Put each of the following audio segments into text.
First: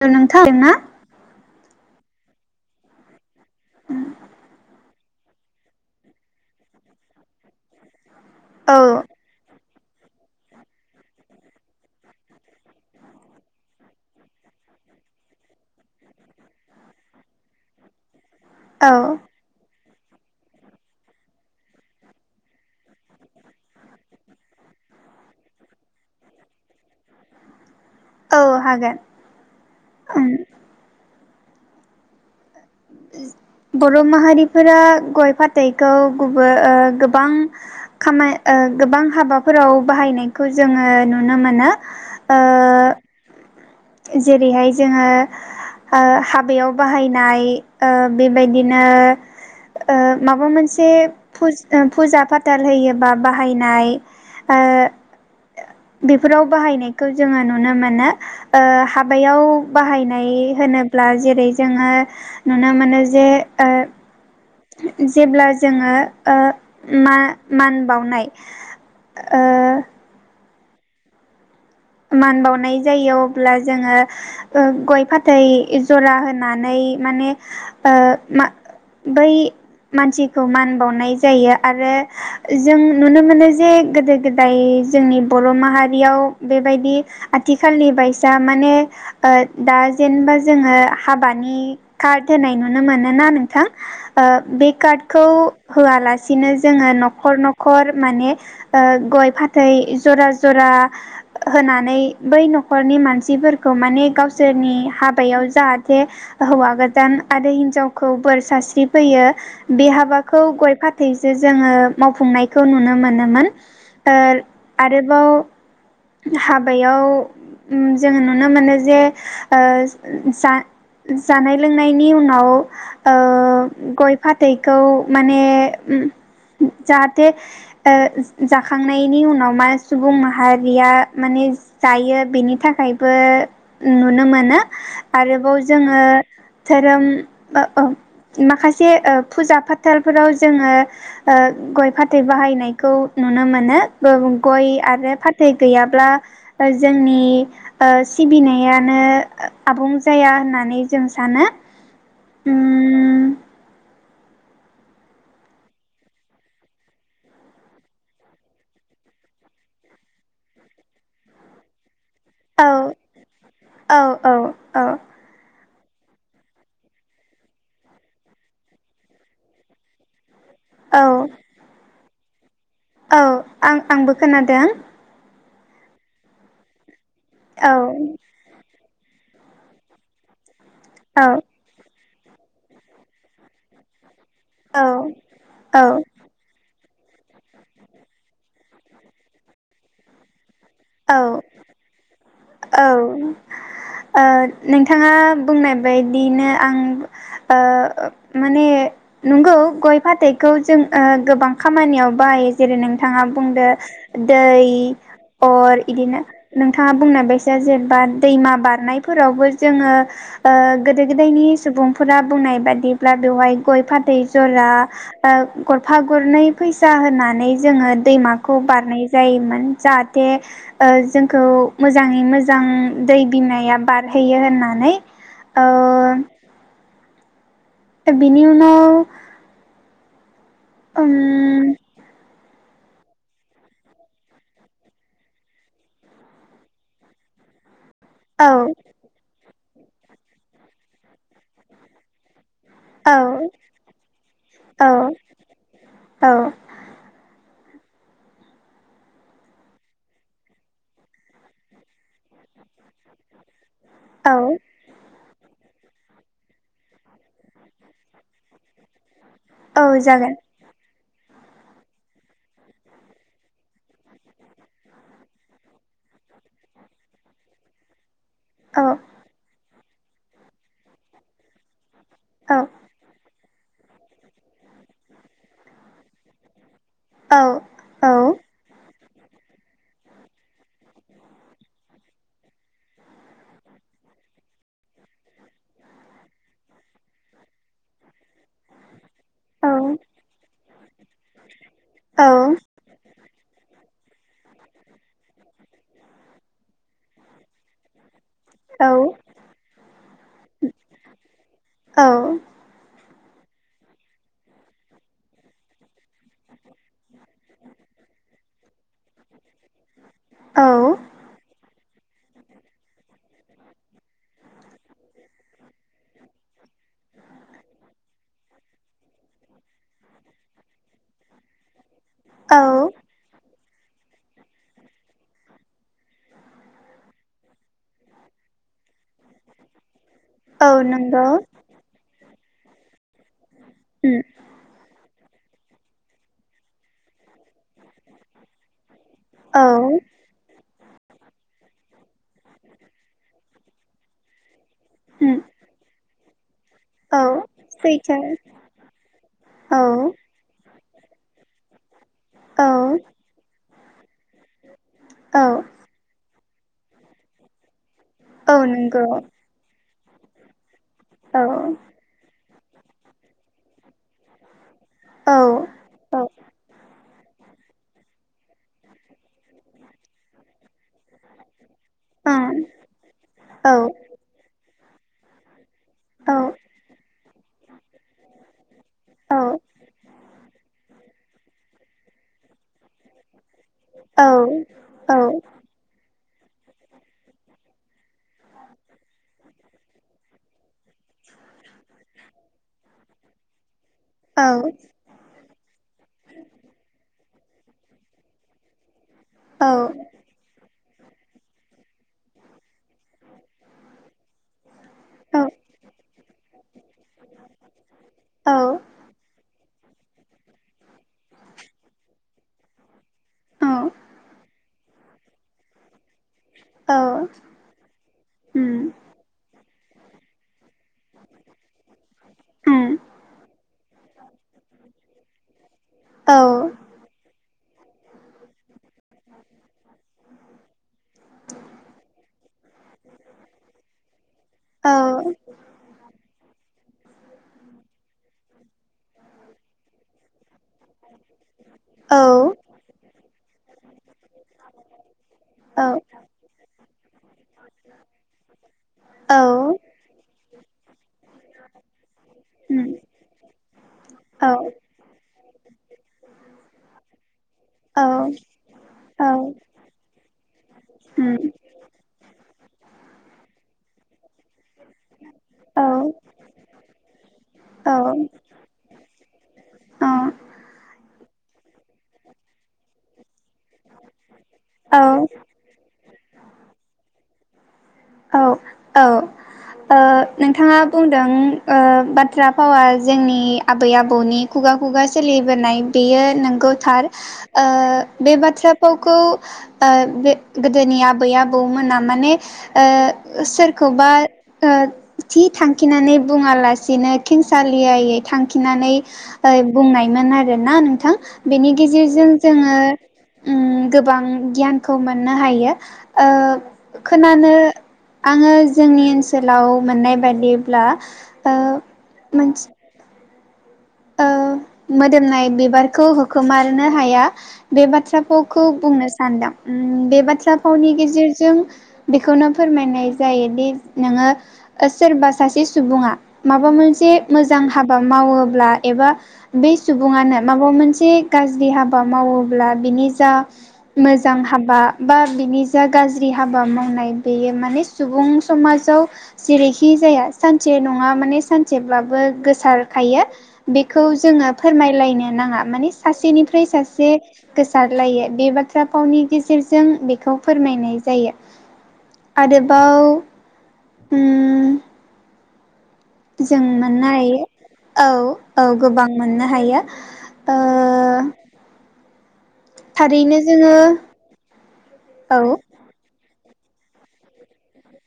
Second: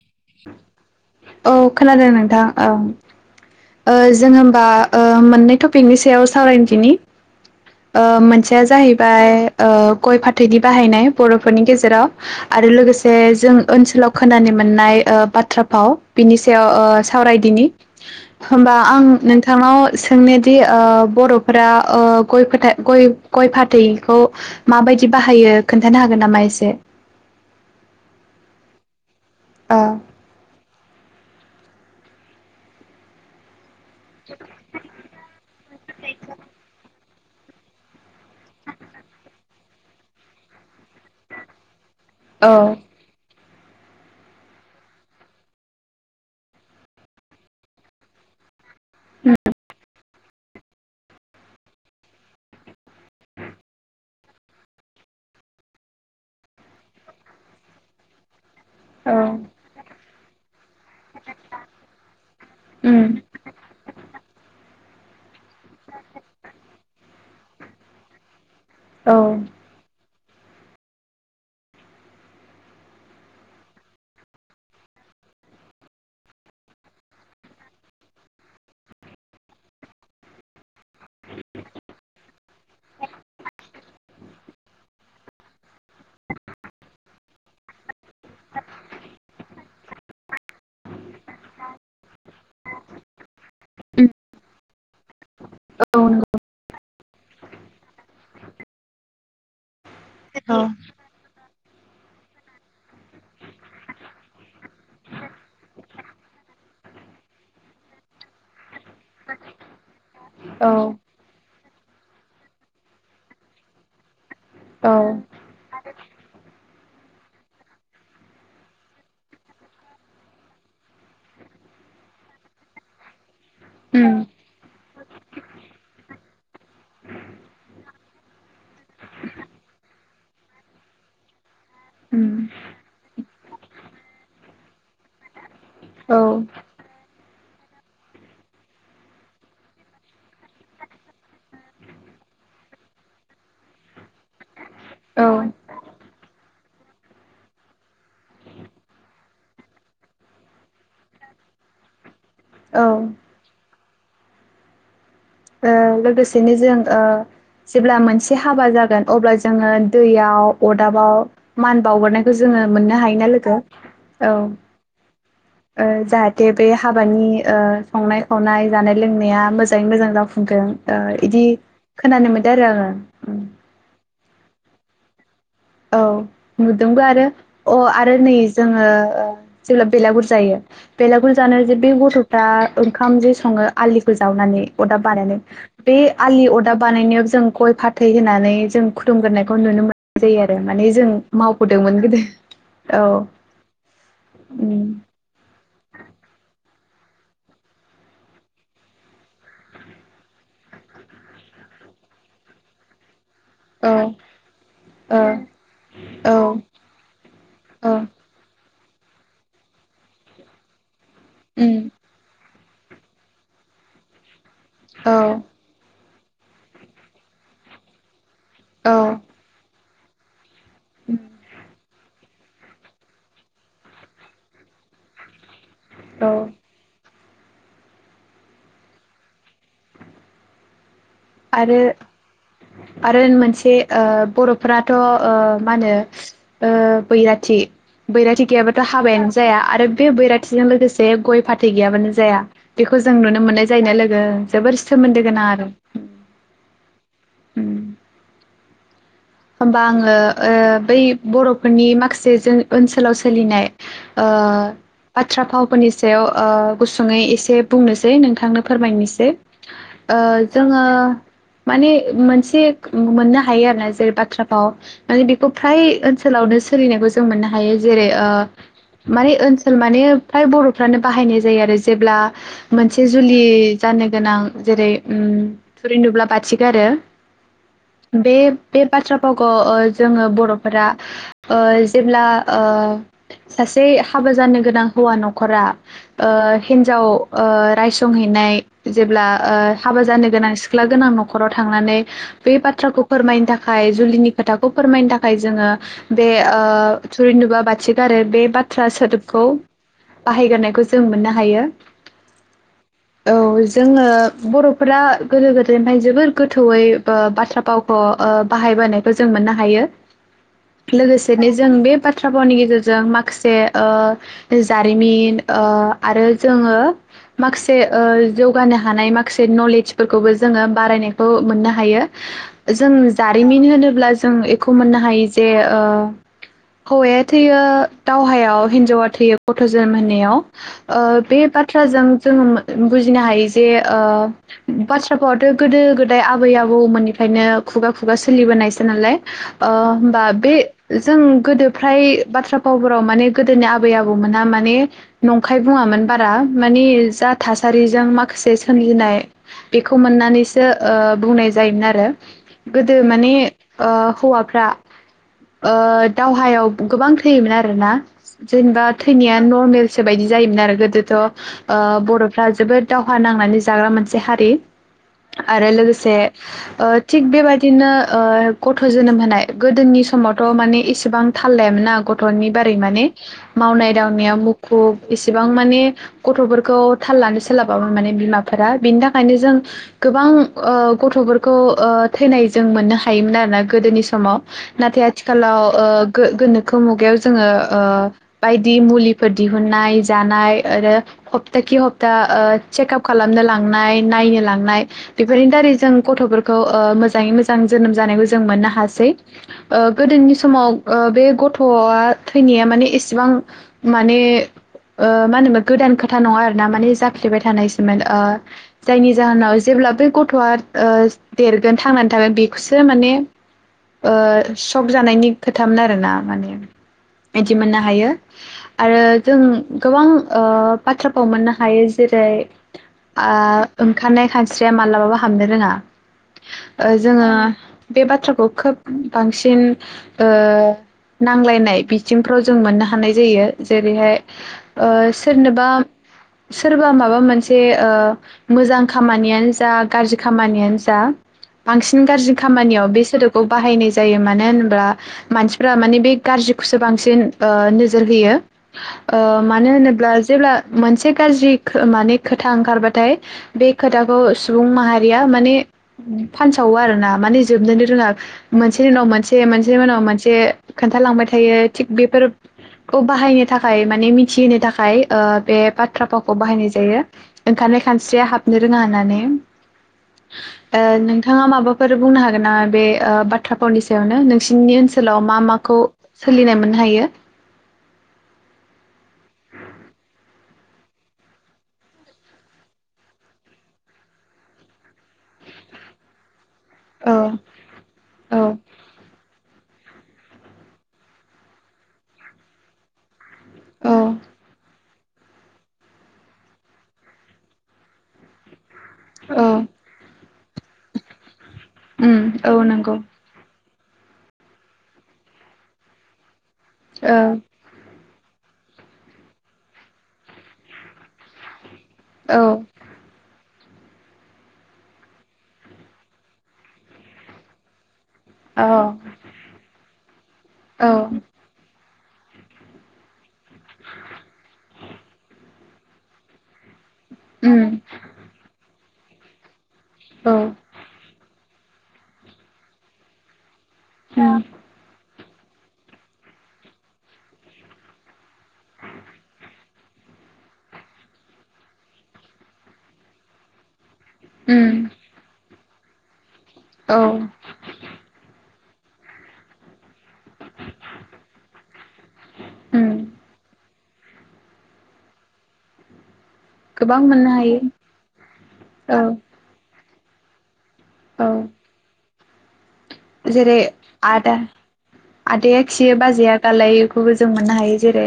[unintelligible] ना औ खोनादों नोंथां ओं ओ जों होमबा ओ मोननै टपिकनि सायाव सावरायनि दिनि ओ मोनसेया औ जाहैबाय ओ गय फाथैनि बाहायनाय बर'फोरनि गेजेराव आरो लोगोसे जों ओनसोलाव खोनानो मोननाय ओ बाथ्रा फाव बिनि सायाव ओ सावरायदिनि होमबा औ आं नोंथांनाव सोंनोदि ओ बर'फोरा ओ गय फोथाइ गय गय फाथैखौ माबायदि बाहायो खोन्थानो हागोन नामा एसे ओ ओं [inaudible] बर' माहारिफोरा गय फाथैखौ गुबो ओ गोबां खामाय ओ गोबां हाबाब फोराव बाहायनायखौ जोङो नुनो मोनो। ओ औ जेरैहाय जोङो ओ हाबायाव बाहायनाय ओ बेबायदि नो ओ माबा मोनसे फुज फुजा फाथाल होयोबा बाहायनाय ओ बेफोराव बाहायनायखौ जोङो नुनो मोनो। ओ औ हाबायाव बाहायनाय होनो ब्ला जेरै जोङो नुनो मोनो उम जे ओ जेब्ला जोङो ओ मा-मान बावनाय। औ। ओ मान बावनाय जायो अब्ला जोङो ओ गय फाथै जरा होनानै माने ओ मा बै मानसिखौ मान बावनाय जायो आरो जों नुनो मोनो जे गोदो गोदाय जोंनि बर' माहारियाव बेबायदि आथिखालनि बायसा माने ओ दा जेनबा जोङो हाबानि कार्ड होनाय नुनो मोनोना नोंथां उम ओ बे कार्डखौ औ होआलासिनो जोङो न'खर न'खर माने ओ गय फाथै जरा नंगौ जरा होनानै बै न'खरनि मानसिफोरखौ माने गावसोरनि हाबायाव जाहाथे हौवा गोदान आरो हिनजावखौ बोर सारस्रि फैयो बे हाबा खौ औ गय फाथैजो जोङो मावफुंनायखौ नुनो मोनोमोन ओ औ आरोबाव हाबायाव उम जोङो नुनो मोनो जे ओ जा-जानाय लोंनायनि उनाव ओ गय उम फाथैखौ माने उम जाहाथे ओ जाखांनायनि उनाव मा सुबुं माहार रिया माने जायो उम बेनि थाखायबो नुनो मोनो आरोबाव जोङो औ धोरोम ओ औ माखासे ओ फुजा फाथालफोराव जोङो ओ गय फाथै बाहायनायखौ नुनो मोनो गोबां गय आरो औ फाथै गैयाब्ला ओ जोंनि ओ सिबिनायानो ओ आबुं जाया होननानै जों सानो। औ। उम ओ लोगोसेनो जों ओ जेब्ला मोनसे हाबा जागोन अब्ला जोङो दैयाव अरदाबाव मान बावगोरनाय जोङो औ मोननो हायोना लोगो औ। ओ जाहाथे बे हाबानि ओ संनाय खावनाय जानाय लोंनाया मोजाङै मोजां जा फुंगोन औ ओ इदि खोनानो मोन औ आं आंबो खोनादों। औ नुदों दा आरो औ अ आरो नै जोंङो औ जेब्ला बेलागुर जायो औ बेलागुरल जानायाव जे बे गथ दा ओंखामजो सङो आलि खौ जावनानै अदाब औ बानायनानै बे आलि अदाब बानायनायाव जों गय फाथै होनानै जों खुलुमग्रोनायखौ नुनो [inaudible] जायो आरो माने जों औ मावबोदोंमोन गोदो औ ओ उम नोथांङा बुंनाय बायदिनो आं ओ माने नंगौ गय फाथैखौ जों ओ गोबां खामानियाव बाहायो जेरै नोंथाङा बुंदो औ दै फोर इदिनो ओ नोंथांङा बुंनाय बायसा औ जेनेबा दैमा बारनायफोरावबो जोंङो ओ गोदो गोदायनि उम सुबुंफोरा बुंनाय बाय दिब्ला बेवहाय गय फाथै जरा औ बा गरफा गरनै फैसा होनानै जोंङो दैमा खौ औ बारनाय जायोमोन। जाहाथ थे ओ जोंखौ मोजाङै मोजा जां दै बिमाया बारहोयो होननानै। औ ओ बिनि उनाव ओम आरो आरो मोनसे ओ बरफोराथ' ओ मा होनो ओ बैराथि बैराथि औ गोयाबाथ हाबायानो जाया आरो बे बैराथिजों लोगोसे गय फाथै गैयाबानो जाया। बेखौ औ जों नुनो मोननाय जायोना लोगो जोबोर औ सोमोन्दो गोनां आरो औ उम होमबा आंङो ओ बै बरफोरनि माखासे जों ओनसोलाव सोलिनाय ओ औ बाथ्रा फावफोरनि सायाव ओ गुसुङै एसे बुंनोसै नोंथांनो फोरमायनोसै औ ओ जागोन जोंङो माने मोनसे मोननो हायो आरोना जेरै बा थ्राफाव माने बेखौ फ्राय ओनसोलावनो सोलिनायखौ जों मोननो हायो। जेरै ओ औ माने ओन सोल माने फ्राय बर'फ्रानो बाहायनाय जायो आरो जेब्ला औ मोनसे जुलि जानो गोनां जेरै ओम थुरिनुब्ला बाथि गारो औ औ बे बे बाथ्रा फावखौ ओ जोङो बर' फोरा ओ जेब्ला ओ सासे हाबा जानो गोनां हौवा न'खरा ओ हिनजाव ओ राइ संहैनाय जेब्ला ओ औ हाबा जानो गोनां सिख्ला गोनां न'खराव थांनानै औ बे बाथ्राखौ फोरमायनो था खाय जुलिनि खोथाखौ फोरमायनो थाखाय जोङो बे ओ थुरिनुबा बाथिग आरो बे बाथ्रा औ सोदोबखौ बाहायगारनायखौ जों मोननो हायो। औ जोङो बर'फोरा गोदो गोदायनिफ्राय जोबोर गोथौयै ओ बाथ्रा फावखौ बाहायबोनायखौ जों मोननो हायो। औ लोगोसेनो जों बे बाथ्रा भावनि गेजेरजों माखासे ओ जारिमिन ओ आरो जोङो माखासे ओ जौगानो हानाय माखासे नलेजफोरखौबो जोङो बारायनायखौ मोननो हायो। औ जों जारिमिन होनोब्ला जों बेखौ मोननो हायो जे ओ हौवाया थैयो दावहायाव हिनजावा थैयो गथ' जोनोम होनायाव औ ओ नंगौ बे बाथ्राजों जोङो बुजिनो हायो जे उम ओ बाथ्रा भाव आथ' गोदो गोदाय आबै आबौमोननिफ्रायनो खु खुगा सोलिबोनायसै नालाय औ ओ होमबा बे जों गोदो फ्राय बाथ्रा फावफोराव माने गोदोनि आबै आबौमोनहा मा ने उम नंखाय बुङामोन बारा। माने औ जा थासारिजों सैथो माखासे सोमजिनाय औ बेखौ मोननानैसो ओ बुंनाय जायोमोन आरो। औ गोदो माने अ हौवाफ्रा औ ओ दाव हायाव गोबां थैयोमोन आरोना। औ जेनेबा नंगौ थैनायया नर्मेल सोबायदि जायोमोन आरो गोदो थ' औ ओ बर'फोरा जोबोद दावहा नां नानै जाग्रा मोनसे हारि। औ आरो लोगोसे औ ओ थिग बेबादि दिनो ओ गथ' जोनोम होनाय गोदोनि समावथ' माने इसेबां थाल लायामोन ना गथ'नि ओं बारै माने मावनाय दांनायाव मु खुब इसेबां माने औ गथ'फोरखौ थाल लानो सोलाबामोन माने बिमाफोरा बिनि थाखायनो जों औ गोबां ओ गथ'फोर खौ ओ थैनाय जों मोननो हायोमोन आरोना गोदोनि औ समाव नाथाय औ आथिखालाव ओ गो गोनोखो मुगायाव जोङो ओ बायदि मुलिफोर दिहुनन्नाय जानाय आरो हप्तााखि हप्ता ओ चेकआप खालामनो लांनाय नायनो लांनाय बेफोर थारै जों गथ'फोरखौ ओ मोजाङै मो जां जोनोम जानायखौ जों मोननो हासै। ओ गोदोनि समाव ओ बे गथ'आ थैनाया माने एसेबां माने ओ औ माहोनोमोन गोदान खोथा नङा आरो ना माने जाफ्लेबाय थानायसोमोन ओ औ जायनि जाहोनाव जेब्ला बे गथ'आ ओ देरगोन थांनानै थागोन बेखौसो माने औ ओ सक जानायनि खोथामोन आरोना माने। औ बिदि मोननो हायो उम आरो जों गोबां ओ बाथ्राफाव मोननो हायो जेरै उम आ ओंखारनाय खानस्रिया मालाबाबो हाबनो रोङा। औ जोङो बे बाथ्राखौ खोब बांसिन ओ नांलायनाय बिथिंफ्राव जों मोननो हानाय जायो जेरैहाय औ ओ सोरनोबा सोरबा माबा मोनसे ओ मोजां खामानियानो जा गाज्रि खामानियानो जा बांसिन औ गाज्रि खामानियाव बे सोदोबखौ बाहायनाय जायो मानो होनोब्ला मानसिफोरा औ माने बे गाज्रिखौसो बां बांसिन ओ नोजोर होयो ओ औ मानो होनोब्ला जेब्ला मोनसे गाज्रि माने खोथा उम ओंखारबाथाय बे खोथाखौ औ सुबुं माहारिया माने फानसावो आरो ना माने जोबनोनो औ रोङा मोनसेनि उनाव मोनसे मोनसेनि उनाव मोनसे खोन्थालांबाय उम थायो थिग बेफोरखौ बाहायनो थाखाय माने मिन थिहोनो थाखाय ओ बे औ बाथ्रा फावखौ बाहायनाय जायो ओंखारनाय औ खानस्रिया हाबनो रोङा होननानै ओ नों थाङा माबा फोर बुंनो हागोन नामा बे ओ बा थ्रा फावनि सायावनो नोंसिनि ओनसोलाव मा मा माखौ सोलिनाय मोननो हायो? औ औ ओ नोंथाङा बुंदों ओ बाथ्रा फावा जोंनि आबै आबौनि खुगा खुगा सोलिबोनाय बेयो नों गौ थार औ ओ बे औ बाथ्रा फावखौ ओ बे गोदोनि आबै आबौमोना माने ओ औ सोरखौबा ओ थि थांखिनानै बुङा लासिनो खेंसालियै थांखि नानै औ ओ बुंनायमोन आरोना नोंथां बेनि उम गेजेरजों औ जोङो नंगौ ओम गोबां गियानखौ मोन्नो हायो ओ। औ खोनानो। आङो जोंनि ओनसोलाव मोननाय बायदिब्ला ओ। औ। मोनसे ओ मोदोमनाय बिबारख होखोमारनो हाया बे बाथ्रा। खौ खो औ बुंनो सानदां। ओम बेबा औ दाफावनि गेजेरजों। बेखौनो फोरमायनाय जायोदि नोङो ओ सोरबा सासे सुबुङा माबा मोन्स। से मोजां उम हाबा मावोब्ला। एबा। बे औ सुबुङानो माबा मोनसे। गाज्रि हाबा मावोब्ला बिनि जा। उम मोजां हाबा। बा बिनि जा गाज्रि हाबा मावनाय बेयो माने सुबुं समाजाव जेरैखि जाया सानसे नङा माने सानसेब्लाबो गोसारखायो। खौ जोङा उम फोरमायलायनो नाङा। माने सासेनि। फ्राय औ सासे गोसारलायो बे बाथ्रा। [unintelligible] फावनि गेजेरजों बे खौ फोरमायनाय जायो उम आरोबाव। उम। जों मोननो हायो औ औ गोबां मोननो हायो। ओ औ थारैनो जेरै जोङो आदा औ आदाया खियो बाजैया। गालायो खौबो जों मोननो हायो जेरै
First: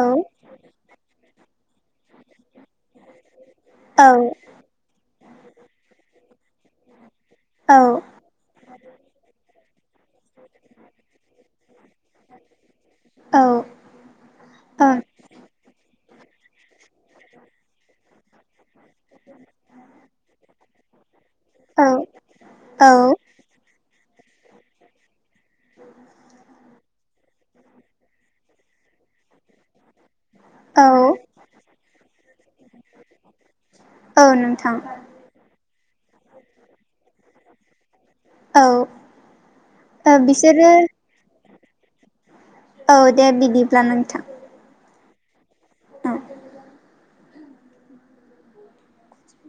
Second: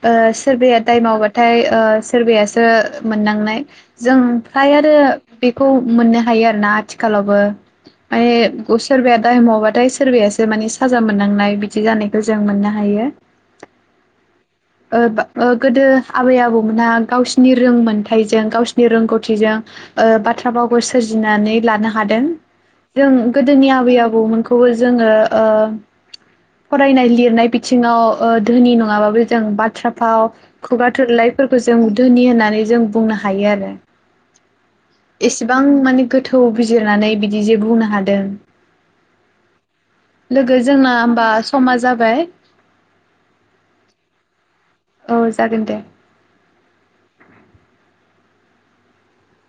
औ सोरबाया दाय माव थाय ओ सोरबायासो मोननांनाय। औ जों फ्राय आरो। बेखौ मोननो हायो आरोना आथिख। खालावबो औ [unintelligible] ओ सोरबेथ। दाय मावबाथाय सोरबासो मानि साजा मोननांनाय बिदि जानायखौ जों मोन हायो औ ओ गो-गोदो। आबै आबौमोनहा गावसिनि रोंमोनथाइजों गावसिनि रोंगौथिजों ओ बाथ्रा भावबो सोर [unintelligible] औ लानोहादों औ जों गोदोनि आबै आबौ आबौमोनखौबो जोङो ओ फरायनाय लिरनाय बिथिङाव ओ धोनि नङाबाबो जों बाथ्रा फाव औ खुगा थोरलाइफोरखौ जों धोनि होननानै जों बुंनो हायो आरो औ नोंथां एसेबां माने गोथौ बिजिरनानै बिदि जे बुंनो हादों औ लोगो बिसोरो जोंना होमबा समा जाबाय औ दे बिदिब्ला नोंथां औ जागोन दे औ